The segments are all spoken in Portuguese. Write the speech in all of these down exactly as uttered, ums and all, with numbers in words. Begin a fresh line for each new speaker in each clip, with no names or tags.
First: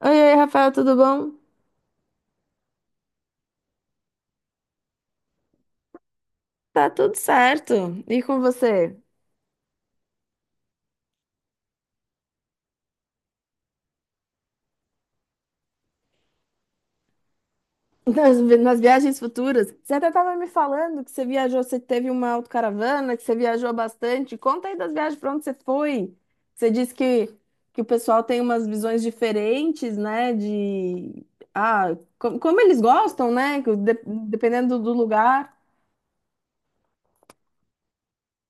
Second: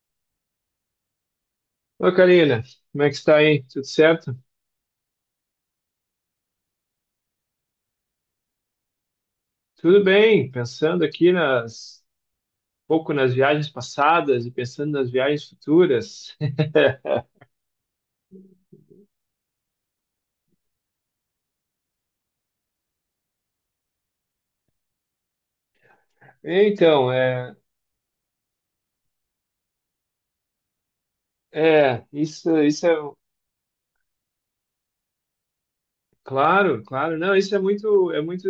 Oi, oi, Rafael, tudo bom?
Ô, Karina, como é que está aí? Tudo certo?
Tá tudo certo. E com você?
Tudo bem, pensando aqui nas, um pouco nas viagens passadas e pensando nas viagens futuras.
Nas, nas viagens futuras, você até estava me falando que você viajou, você teve uma autocaravana, que você viajou bastante. Conta aí das viagens, para onde você foi? Você disse
Então,
que,
é,
que o pessoal tem umas visões diferentes, né? De ah,
é,
co-
isso,
como eles
isso é,
gostam, né? que de- Dependendo do do lugar.
claro, claro, não, isso é muito, é muito,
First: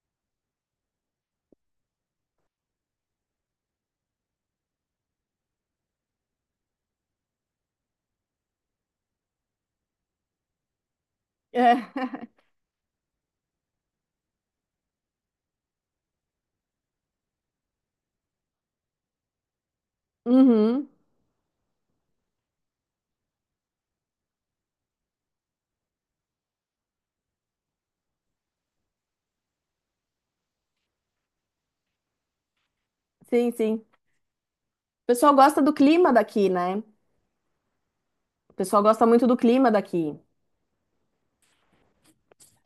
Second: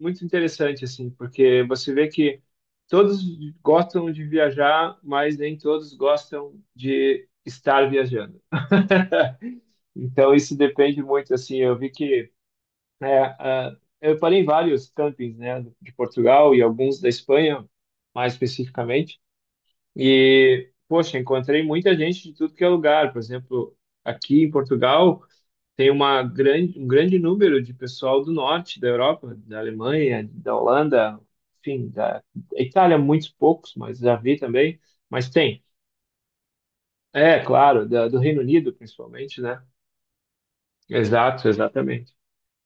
muito interessante, assim, porque você vê que todos gostam de viajar, mas nem todos gostam de estar viajando. Então, isso depende muito, assim,
É.
eu vi que É, ah, eu parei em vários campings, né, de Portugal e alguns da Espanha, mais especificamente. E,
Uhum.
poxa, encontrei muita gente de tudo que é lugar. Por exemplo, aqui em Portugal tem uma grande, um grande número de pessoal do norte da Europa, da Alemanha, da Holanda, enfim, da da Itália, muitos
Sim,
poucos,
sim.
mas já vi também.
O
Mas
pessoal gosta
tem,
do clima daqui, né?
é claro, da, do Reino
O
Unido
pessoal gosta muito do
principalmente, né?
clima daqui.
Exato, exatamente.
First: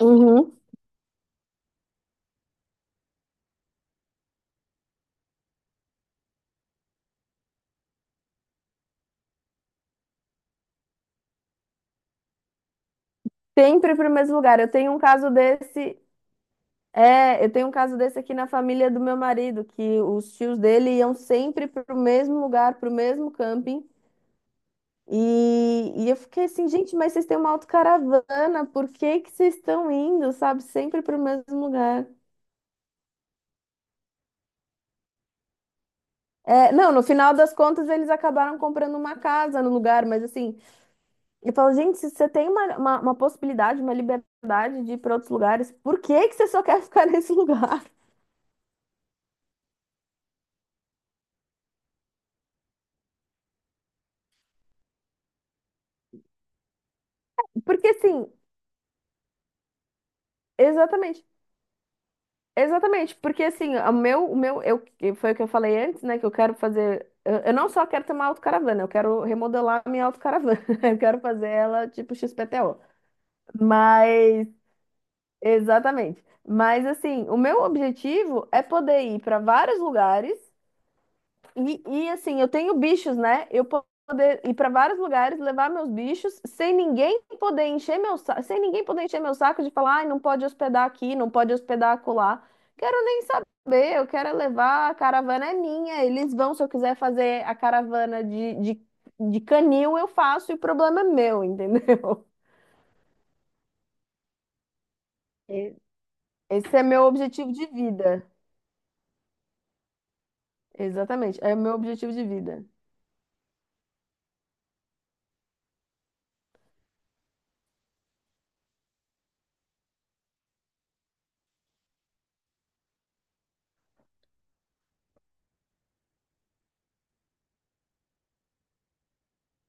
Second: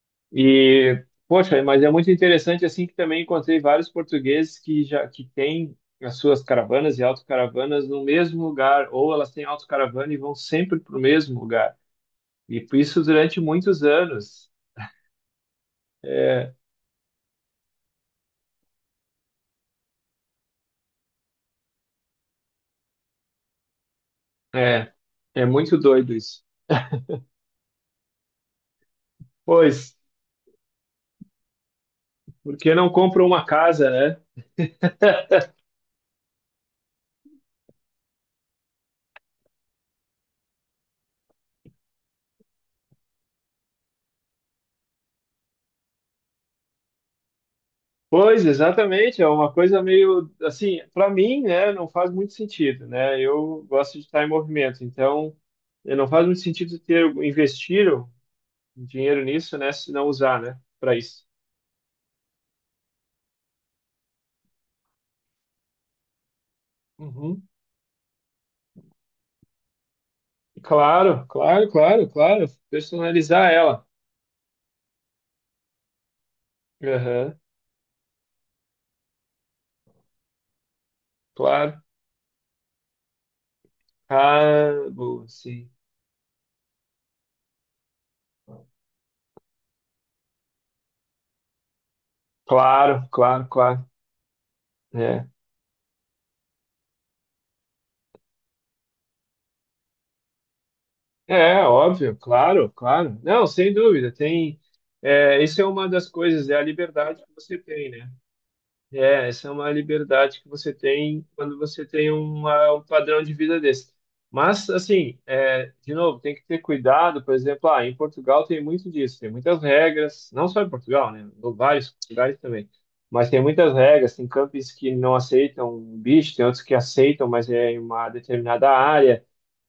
Uhum.
E, poxa, mas é muito interessante assim que também encontrei vários portugueses que já que têm as suas caravanas e autocaravanas no mesmo lugar, ou elas têm autocaravana e vão sempre para o mesmo lugar. E por isso durante muitos
Sempre para o mesmo
anos.
lugar. Eu tenho um caso desse,
É,
é, eu tenho um caso desse aqui na família do meu marido, que os tios dele iam sempre para o mesmo lugar, para o mesmo camping.
é, é muito
E, e
doido
eu
isso.
fiquei assim, gente, mas vocês têm uma autocaravana, por que que vocês estão
Pois,
indo, sabe? Sempre para o mesmo lugar.
porque não compra uma casa, né?
É, não, no final das contas eles acabaram comprando uma casa no lugar, mas assim, eu falo, gente, se você tem uma, uma, uma possibilidade, uma liberdade de ir para outros lugares, por que que você só quer ficar nesse lugar?
Pois, exatamente, é uma coisa meio assim, para mim, né, não faz muito sentido, né? Eu gosto de estar em movimento, então eh, não faz muito sentido ter investir
Porque assim,
dinheiro nisso, né? Se não usar, né? Para
exatamente.
isso.
Exatamente, porque assim, o meu, o meu, eu, que foi o que eu falei antes, né? Que eu quero fazer. Eu,
Uhum.
eu não só quero ter uma autocaravana, eu quero remodelar a minha autocaravana. Eu quero
Claro,
fazer
claro,
ela
claro,
tipo
claro.
X P T O.
Personalizar ela.
Mas, exatamente. Mas assim, o
Aham,
meu objetivo é poder ir para vários lugares e,
claro.
e, assim, eu tenho bichos, né? Eu po- poder ir para
Ah,
vários
boa,
lugares, levar
sim.
meus bichos, sem ninguém poder encher meu saco, sem ninguém poder encher meu saco de falar, ai, não pode hospedar aqui, não pode hospedar acolá. Quero
Claro,
nem
claro, claro.
saber, eu quero levar, a
É.
caravana é minha, eles vão, se eu quiser fazer a caravana de, de, de canil, eu faço, e o problema é meu,
É, óbvio,
entendeu?
claro, claro. Não, sem dúvida, tem. É, isso é
É,
uma das coisas, é a
esse é meu
liberdade que
objetivo
você
de
tem, né?
vida.
É, essa é uma liberdade que você tem
Exatamente, é
quando
meu
você tem
objetivo de vida.
uma, um padrão de vida desse. Mas, assim, é, de novo, tem que ter cuidado, por exemplo, ah, em Portugal tem muito disso, tem muitas regras, não só em Portugal, né, em vários lugares também, mas tem muitas regras, tem campings que não aceitam bicho, tem outros que aceitam, mas é em uma determinada área,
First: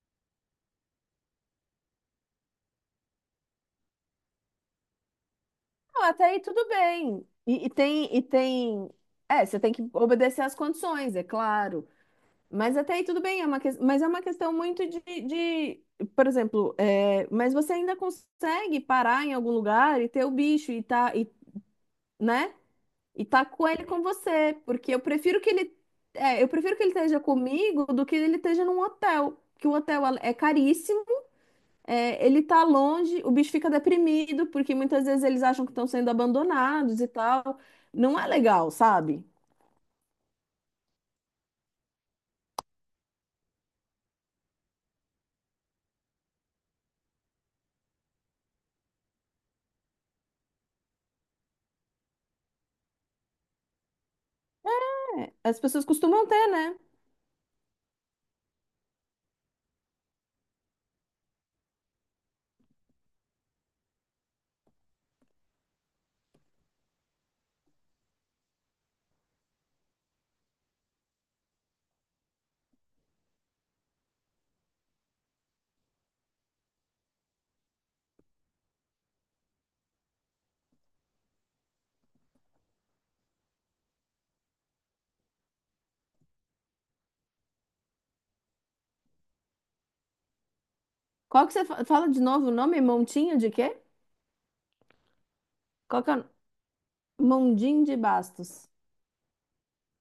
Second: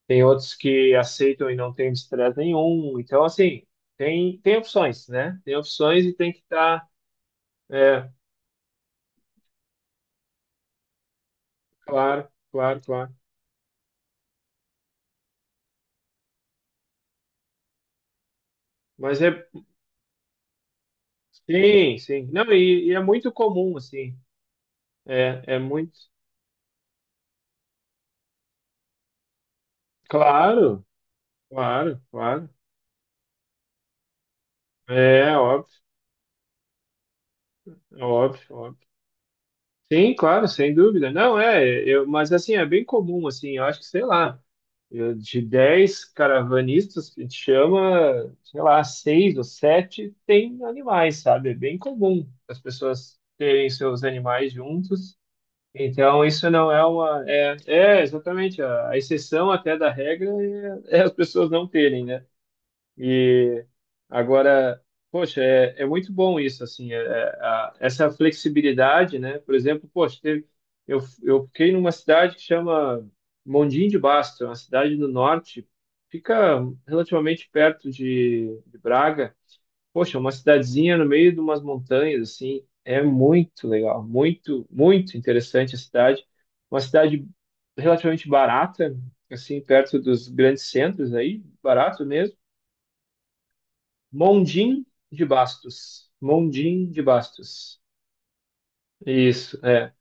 tem outros que aceitam e não tem estresse nenhum, então, assim, tem, tem opções, né, tem
Não,
opções e
até
tem que
aí tudo
estar,
bem. E, e
é,
tem, e tem. É, você tem que obedecer às condições, é claro.
claro,
Mas
claro,
até aí
claro.
tudo bem, é uma que... mas é uma questão muito de, de... Por exemplo, é... mas você ainda consegue
Mas
parar em
é.
algum lugar e ter o bicho e tá, e,
Sim, sim. Não,
né?
e, e é
E
muito
tá com
comum,
ele com
assim.
você. Porque eu
É,
prefiro que
é
ele.
muito.
É, eu prefiro que ele esteja comigo do que ele esteja num hotel. Que o hotel é
Claro,
caríssimo.
claro,
É, ele
claro.
tá longe, o bicho fica deprimido, porque muitas vezes
É
eles acham
óbvio,
que estão sendo abandonados e tal.
é
Não é
óbvio,
legal,
óbvio.
sabe?
Sim, claro, sem dúvida. Não, é, eu, mas assim, é bem comum, assim, eu acho que, sei lá, eu- de dez caravanistas que te chama, sei lá, seis ou sete tem animais, sabe? É bem comum as pessoas terem seus animais juntos.
As pessoas
Então,
costumam ter,
isso não
né?
é uma. É, é exatamente. A, a exceção até da regra é, é as pessoas não terem, né? E agora, poxa, é, é muito bom isso, assim, é- é- a- essa flexibilidade, né? Por exemplo, poxa, teve, eu, eu fiquei numa cidade que chama Mondim de Basto, é uma cidade no norte, fica relativamente perto de, de Braga. Poxa, uma cidadezinha no meio de umas montanhas, assim, é muito legal, muito, muito interessante a cidade. Uma cidade relativamente barata, assim, perto dos grandes centros aí,
Qual que você fa-
barato
fala de
mesmo.
novo o nome? Montinho de quê?
Mondim de
Qual
Bastos.
que é? O-
Mondim de Bastos.
Mondinho de Bastos.
Isso, é.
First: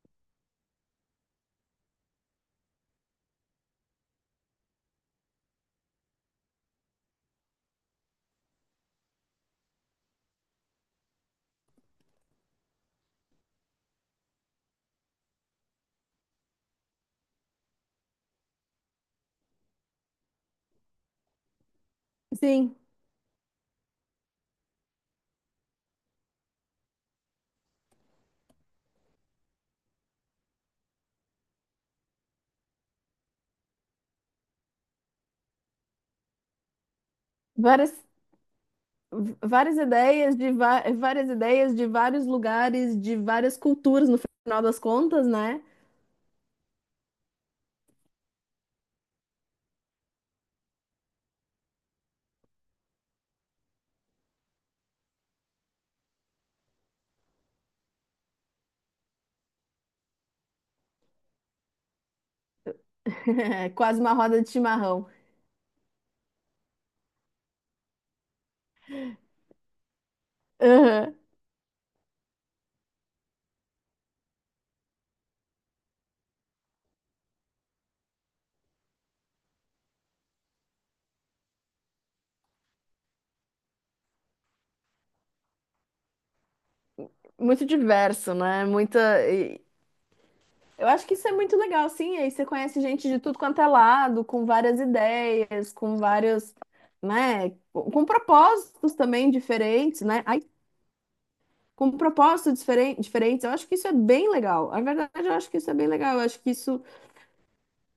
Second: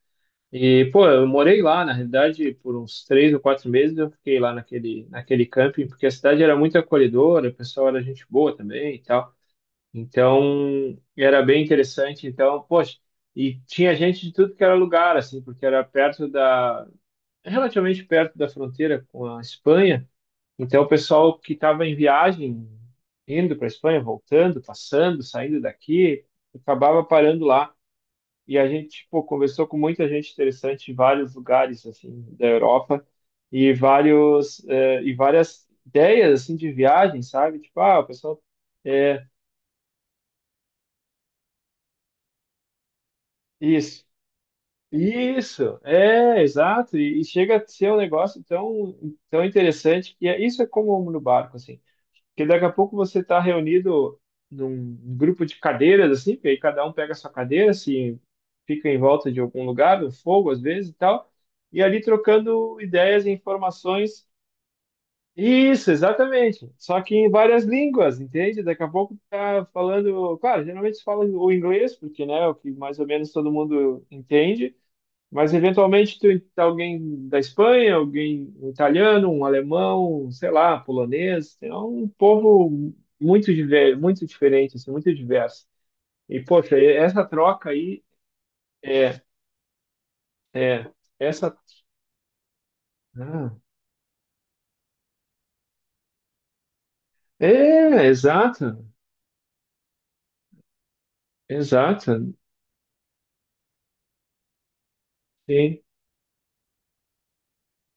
E, pô, eu morei lá, na realidade, por uns três ou quatro meses eu fiquei lá naquele, naquele camping, porque a cidade era muito acolhedora, o pessoal era gente boa também e tal. Então, era bem interessante. Então, poxa, e tinha gente de tudo que era lugar, assim, porque era perto da, relativamente perto da fronteira com a Espanha. Então, o pessoal que estava em viagem,
Sim,
indo para a Espanha, voltando, passando, saindo daqui, acabava parando lá. E a gente, pô, conversou com muita gente interessante em vários lugares, assim, da Europa e vários, eh, e várias ideias, assim, de viagem, sabe? Tipo,
várias,
ah, o pessoal. É,
v- várias ideias de va- várias ideias de vários lugares, de várias
isso.
culturas, no final das contas, né?
Isso, é, exato. E, e chega a ser um negócio tão, tão interessante que é, isso é como um no barco, assim. Porque daqui a pouco você está reunido num grupo de cadeiras, assim, porque aí cada um pega a sua cadeira, assim, fica em volta de algum lugar, no fogo às vezes e tal, e ali trocando ideias e
Quase uma
informações.
roda de chimarrão.
Isso, exatamente. Só que em várias línguas, entende? Daqui a pouco tá falando, claro, geralmente se
Aham.
fala o inglês, porque, né, é o que mais ou menos todo mundo entende. Mas eventualmente tu, alguém da Espanha, alguém um italiano, um alemão, sei lá, polonês, é um povo muito diver- muito diferente, assim, muito diverso. E poxa, e essa
Muito
troca aí
diverso, né? Muita.
é
Eu
é
acho que isso é
essa
muito legal, sim. Aí você conhece gente de tudo
ah,
quanto é lado, com várias ideias, com vários, né, com
é
com
exato,
propósitos também diferentes, né? Ai, com
exato.
propósitos diferen- diferentes. Eu acho que isso é bem legal. Na verdade, eu acho que isso é
Sim,
bem legal. Eu acho que isso,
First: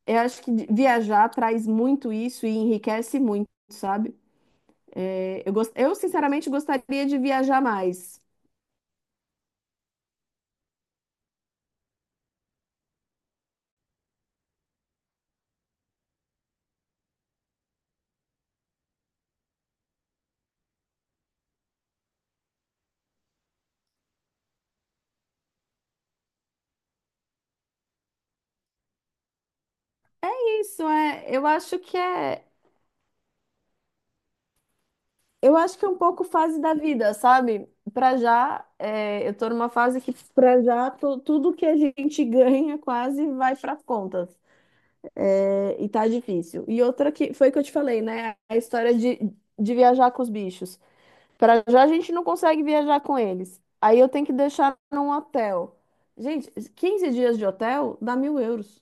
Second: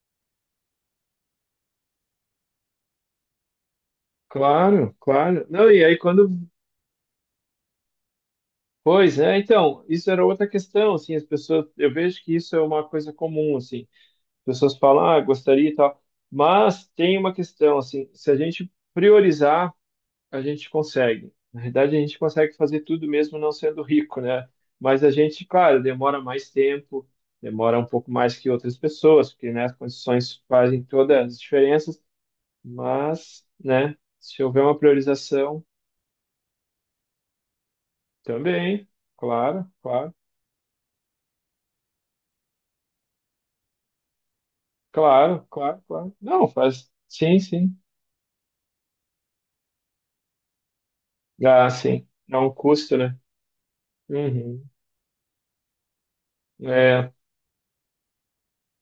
eu acho que de- viajar traz muito isso e enriquece muito, sabe?
claro,
É,
claro.
eu,
Não,
gos-
e
eu
aí quando
sinceramente gostaria de viajar mais.
pois, né? Então, isso era outra questão, assim, as pessoas, eu vejo que isso é uma coisa comum, assim. Pessoas falam, ah, gostaria e tal. Mas tem uma questão, assim, se a gente priorizar, a gente consegue. Na verdade, a gente consegue fazer tudo mesmo não sendo rico, né? Mas a gente, claro, demora mais tempo, demora um pouco mais que outras pessoas, porque, né, as condições fazem
Isso
todas
é,
as
eu acho que
diferenças,
é.
mas, né, se houver uma
Eu
priorização,
acho que é um pouco fase da vida, sabe? Pra já,
também,
é, eu tô
claro,
numa fase que
claro,
pra já tu- tudo que a gente ganha quase vai pras contas.
claro, claro,
É, e tá
claro. Não,
difícil. E
faz,
outra que
sim,
foi que eu te
sim.
falei, né? A história de, de viajar com os bichos. Pra
Ah,
já a
sim,
gente não
dá um
consegue
custo,
viajar
né?
com eles. Aí eu tenho que
Uhum.
deixar num hotel. Gente,
É,
quinze dias de hotel dá mil euros.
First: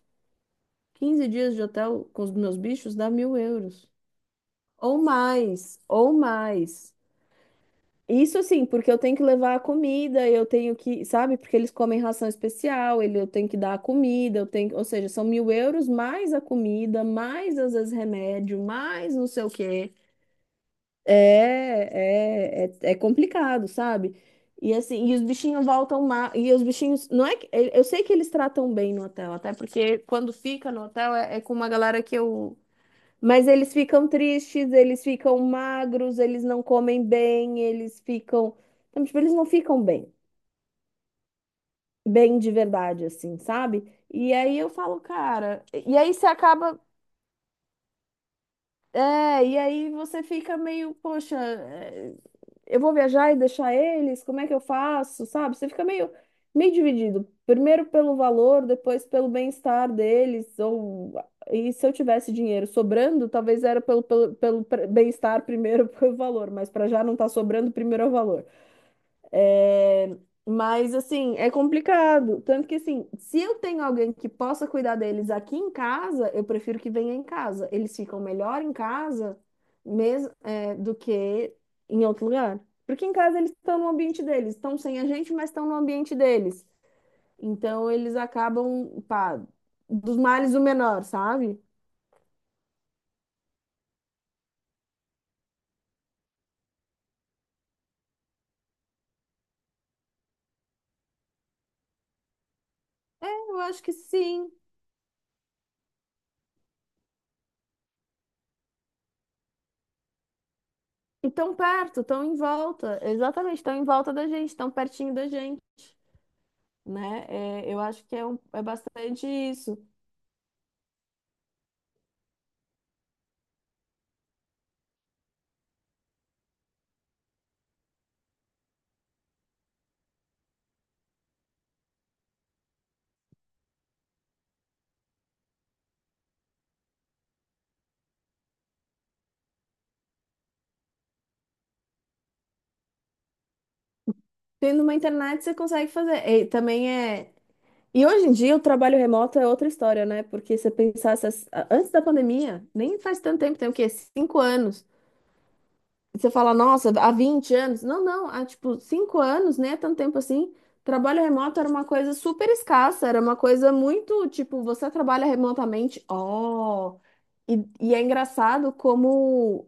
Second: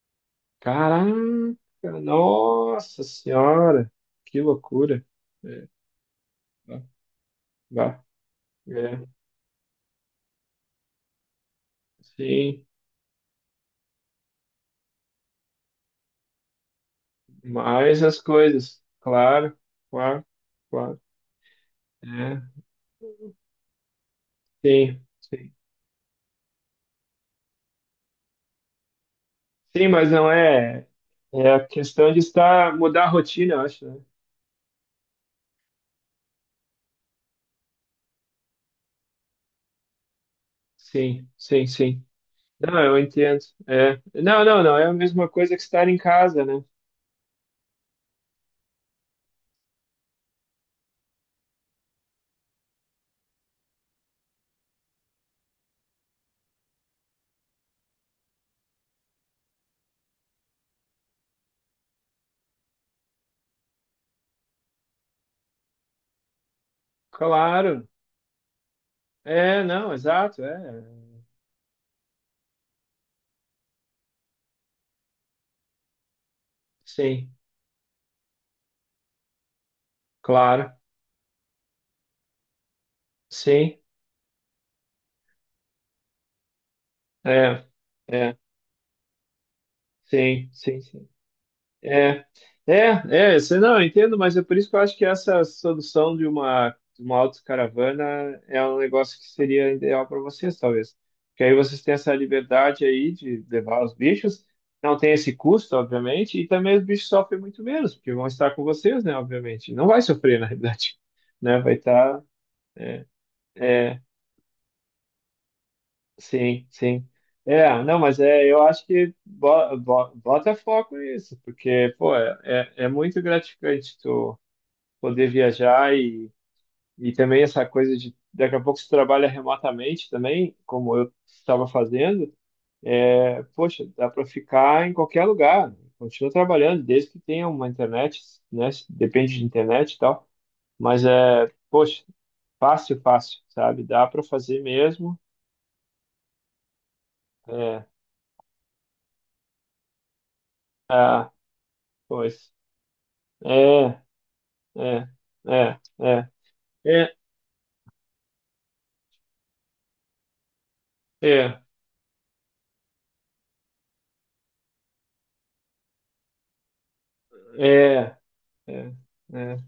Quinze dias de
caraca,
hotel com os meus bichos
nossa
dá mil euros.
senhora, que
Ou
loucura. É,
mais, ou
tá,
mais.
vá,
Isso sim porque eu
é,
tenho que levar a comida, eu tenho que, sabe, porque eles comem ração
sim,
especial, ele, eu tenho que dar a comida, eu tenho, ou seja, são mil euros mais a comida, mais às vezes
mais as
remédio,
coisas,
mais não sei o
claro,
quê.
claro, claro.
É,
É,
é, é, é complicado, sabe? E
sim,
assim, e os
sim.
bichinhos voltam ma- e os bichinhos, não é que, eu sei que eles tratam bem no hotel, até
Sim,
porque
mas não
quando fica no
é,
hotel é, é
é
com
a
uma galera
questão
que
de
eu
estar, mudar a
mas
rotina, eu
eles
acho, né?
ficam tristes, eles ficam magros, eles não comem bem, eles ficam. Então, tipo, eles não ficam bem,
Sim, sim, sim.
bem de
Não, eu
verdade, assim,
entendo.
sabe?
É.
E
Não,
aí
não,
eu
não, é a
falo,
mesma coisa que
cara.
estar em
E aí você
casa, né?
acaba. É, e aí você fica meio, poxa. É, eu vou viajar e deixar eles? Como é que eu faço? Sabe? Você fica meio, meio dividido. Primeiro pelo valor, depois pelo bem-estar deles. Ou... E se eu tivesse dinheiro sobrando, talvez era pelo, pelo, pelo pre- bem-estar primeiro, pelo valor. Mas para já não tá sobrando,
Claro.
primeiro é o valor.
É, não, exato, é.
Mas assim, é complicado. Tanto que assim, se eu tenho alguém que possa cuidar deles aqui em casa, eu prefiro que venha em
Sim,
casa. Eles ficam melhor em casa mesmo,
claro.
é, do que em outro lugar. Porque em casa eles
Sim.
estão no ambiente deles, estão sem a gente, mas estão no ambiente deles.
É,
Então eles
é,
acabam, pá, dos
sim,
males o
sim,
menor,
sim.
sabe?
É, é, é, você não, eu entendo, mas é por isso que eu acho que essa solução de uma, de uma autocaravana é um negócio que seria ideal para vocês, talvez. Porque aí vocês têm essa liberdade aí de
Eu acho
levar
que
os bichos,
sim.
não tem esse custo, obviamente, e também os bichos sofrem muito menos, porque vão estar com vocês, né, obviamente. Não vai sofrer, na realidade,
E tão
né, vai
perto,
estar.
tão em volta. Exatamente, estão em volta da gente, tão pertinho da gente.
Sim, sim.
Né? É, eu
É, não,
acho que
mas
é, um-
é,
é
eu acho que
bastante
bo-
isso.
bo- bota foco nisso, porque, pô, é, é é muito gratificante tu poder viajar e, e também essa coisa de daqui a pouco você trabalha remotamente também, como eu estava fazendo, é, poxa, dá para ficar em qualquer lugar, né? Continua trabalhando, desde que tenha uma internet, né? Depende de internet e tal, mas é, poxa, fácil, fácil, sabe? Dá para fazer
Tendo uma
mesmo.
internet, você consegue fazer. E também é.
É,
E hoje em dia o trabalho remoto é outra história, né? Porque se você pensasse
ah,
antes da
pois.
pandemia, nem faz tanto tempo, tem o
É,
quê? Cinco anos.
é, é, é,
Você fala, nossa, há
é,
vinte anos? Não, não, há tipo cinco anos, né? tanto tempo assim. Trabalho remoto
é,
era uma coisa super escassa, era uma coisa muito tipo, você trabalha remotamente, ó. E, e é
é,
engraçado
é, é.
como,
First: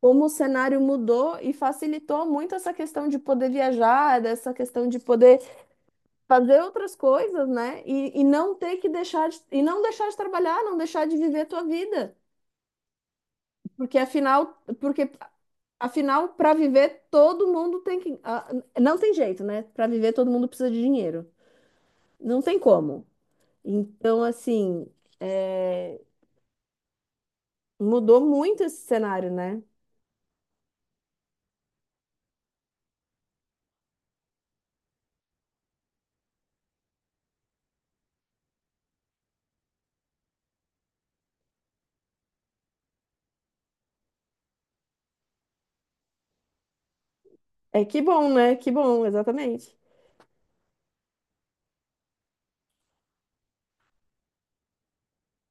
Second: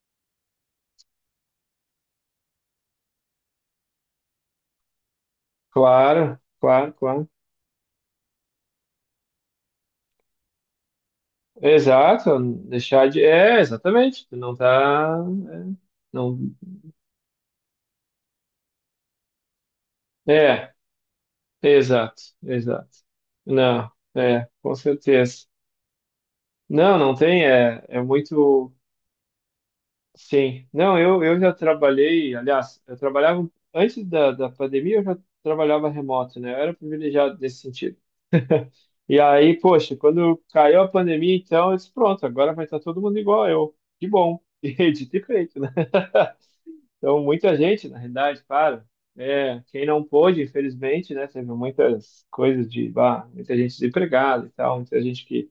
como o cenário mudou e facilitou muito essa questão de poder viajar, dessa questão de poder
Claro,
fazer
claro,
outras
claro.
coisas, né? E, e não ter que deixar de, e não deixar de trabalhar, não deixar de viver a tua vida.
Exato, deixar de. É,
Porque
exatamente. Não
afinal, porque
tá. É,
afinal,
não.
para viver, todo mundo tem que. Ah, não tem jeito, né? Para viver, todo mundo precisa
É,
de dinheiro.
exato,
Não tem
exato.
como.
Não,
Então,
é, com
assim,
certeza.
é,
Não, não tem, é, é
mudou muito
muito.
esse cenário, né?
Sim. Não, eu, eu já trabalhei, aliás, eu trabalhava. Antes da, da pandemia, eu já trabalhava remoto, né? Eu era privilegiado nesse sentido. E aí, poxa, quando caiu a pandemia, então eu disse, pronto, agora vai estar todo mundo igual eu. Que bom. E dito e feito, né? Então, muita
É
gente, na
que bom,
realidade,
né? Que
claro.
bom,
É,
exatamente.
quem não pôde, infelizmente, né? Teve muitas coisas de, bah, muita gente desempregada e tal, muita gente que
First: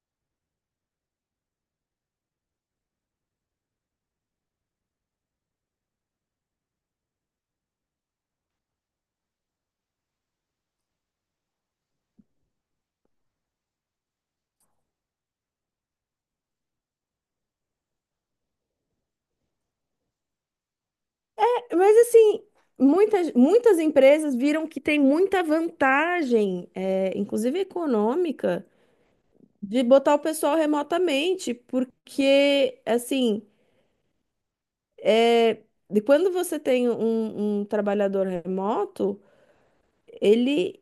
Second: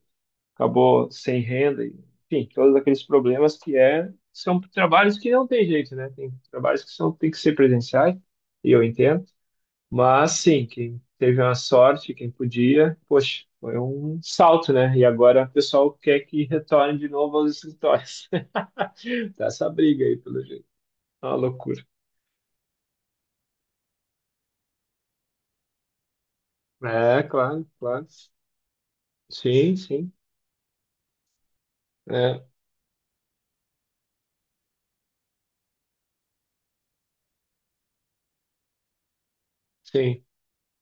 acabou sem renda, e, enfim, todos aqueles problemas que é, são trabalhos que não tem jeito, né? Tem trabalhos que são, tem que ser presenciais, e eu entendo. Mas sim, quem teve a sorte, quem podia, poxa, foi um salto, né? E agora o pessoal quer que retorne de novo aos escritórios. Tá essa briga aí, pelo jeito. É uma
É,
loucura.
mas, assim, muitas, muitas empresas viram que tem muita vantagem, é,
É,
inclusive
claro, claro.
econômica,
Sim,
de
sim.
botar o pessoal remotamente,
É,
porque, assim, é, de quando você tem um um trabalhador remoto.
sim,
Ele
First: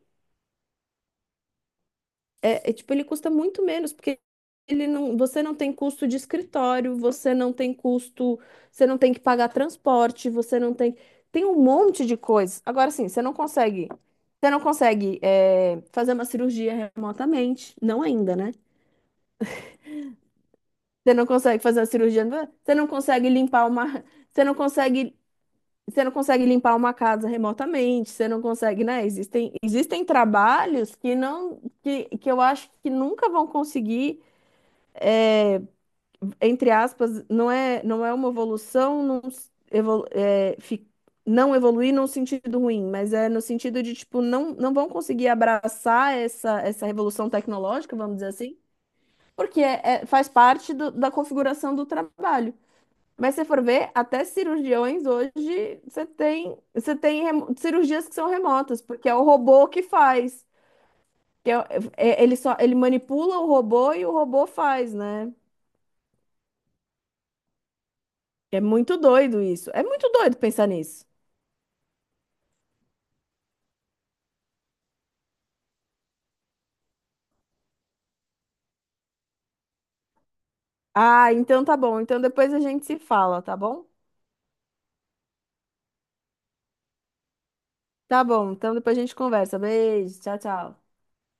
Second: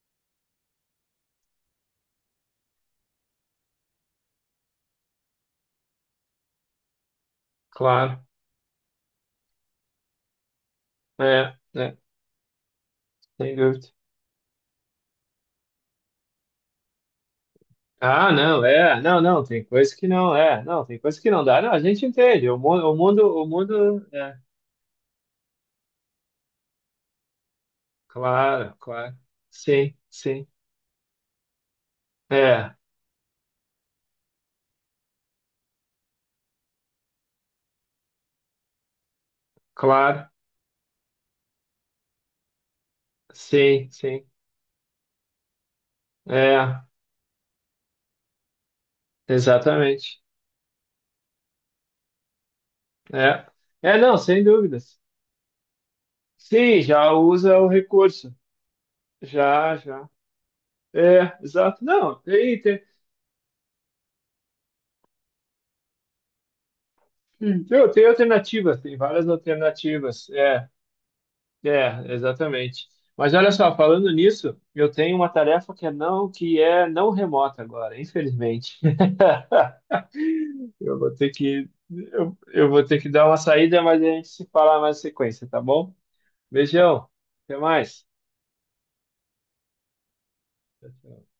é, é, tipo, ele custa muito menos, porque ele não, você não tem custo de escritório, você não tem
claro.
custo, você não tem que pagar transporte, você não tem, tem
É,
um
é,
monte de coisas. Agora sim, você não
sem dúvida.
consegue, você não consegue é, fazer uma cirurgia remotamente, não
Ah,
ainda, né?
não, é, não, não, tem coisa que não, é, não, tem
Você
coisa
não
que não dá,
consegue
não, a
fazer uma
gente
cirurgia,
entende, o
você
mundo,
não
o
consegue
mundo, o
limpar uma,
mundo, é,
você não consegue você não consegue limpar uma casa remotamente, você não
claro,
consegue, né?
claro,
Existem,
sim,
existem
sim,
trabalhos que não, que, que eu acho
é,
que nunca vão conseguir entre aspas, não é, não é uma evolução, não, s- evolu
claro,
é, fi- não evoluir num sentido ruim, mas é no sentido
sim,
de, tipo,
sim.
não, não vão conseguir abraçar essa,
É,
essa revolução tecnológica, vamos dizer assim, porque é, é-
exatamente.
faz parte do- da configuração do trabalho. Mas se
É.
for ver,
É, não,
até
sem dúvidas.
cirurgiões hoje, você tem,
Sim,
você
já
tem remo-
usa o
cirurgias que são
recurso.
remotas, porque é o robô
Já,
que
já.
faz.
É,
Que é-
exato. Não,
é- ele só,
tem,
ele
tem,
manipula o robô e o robô faz, né?
hum, tem, tem
É
alternativas, tem
muito
várias
doido isso. É muito
alternativas.
doido pensar
É,
nisso.
é, exatamente. Mas olha só, falando nisso, eu tenho uma tarefa que é não, que é não remota agora, infelizmente. Eu vou ter
Ah, então
que,
tá bom. Então
eu,
depois a
eu vou
gente se
ter que dar uma
fala, tá
saída,
bom?
mas a gente se fala mais em sequência, tá bom? Beijão, até mais.
Tá bom. Então depois a gente conversa. Beijo. Tchau, tchau.
Tchau, tchau.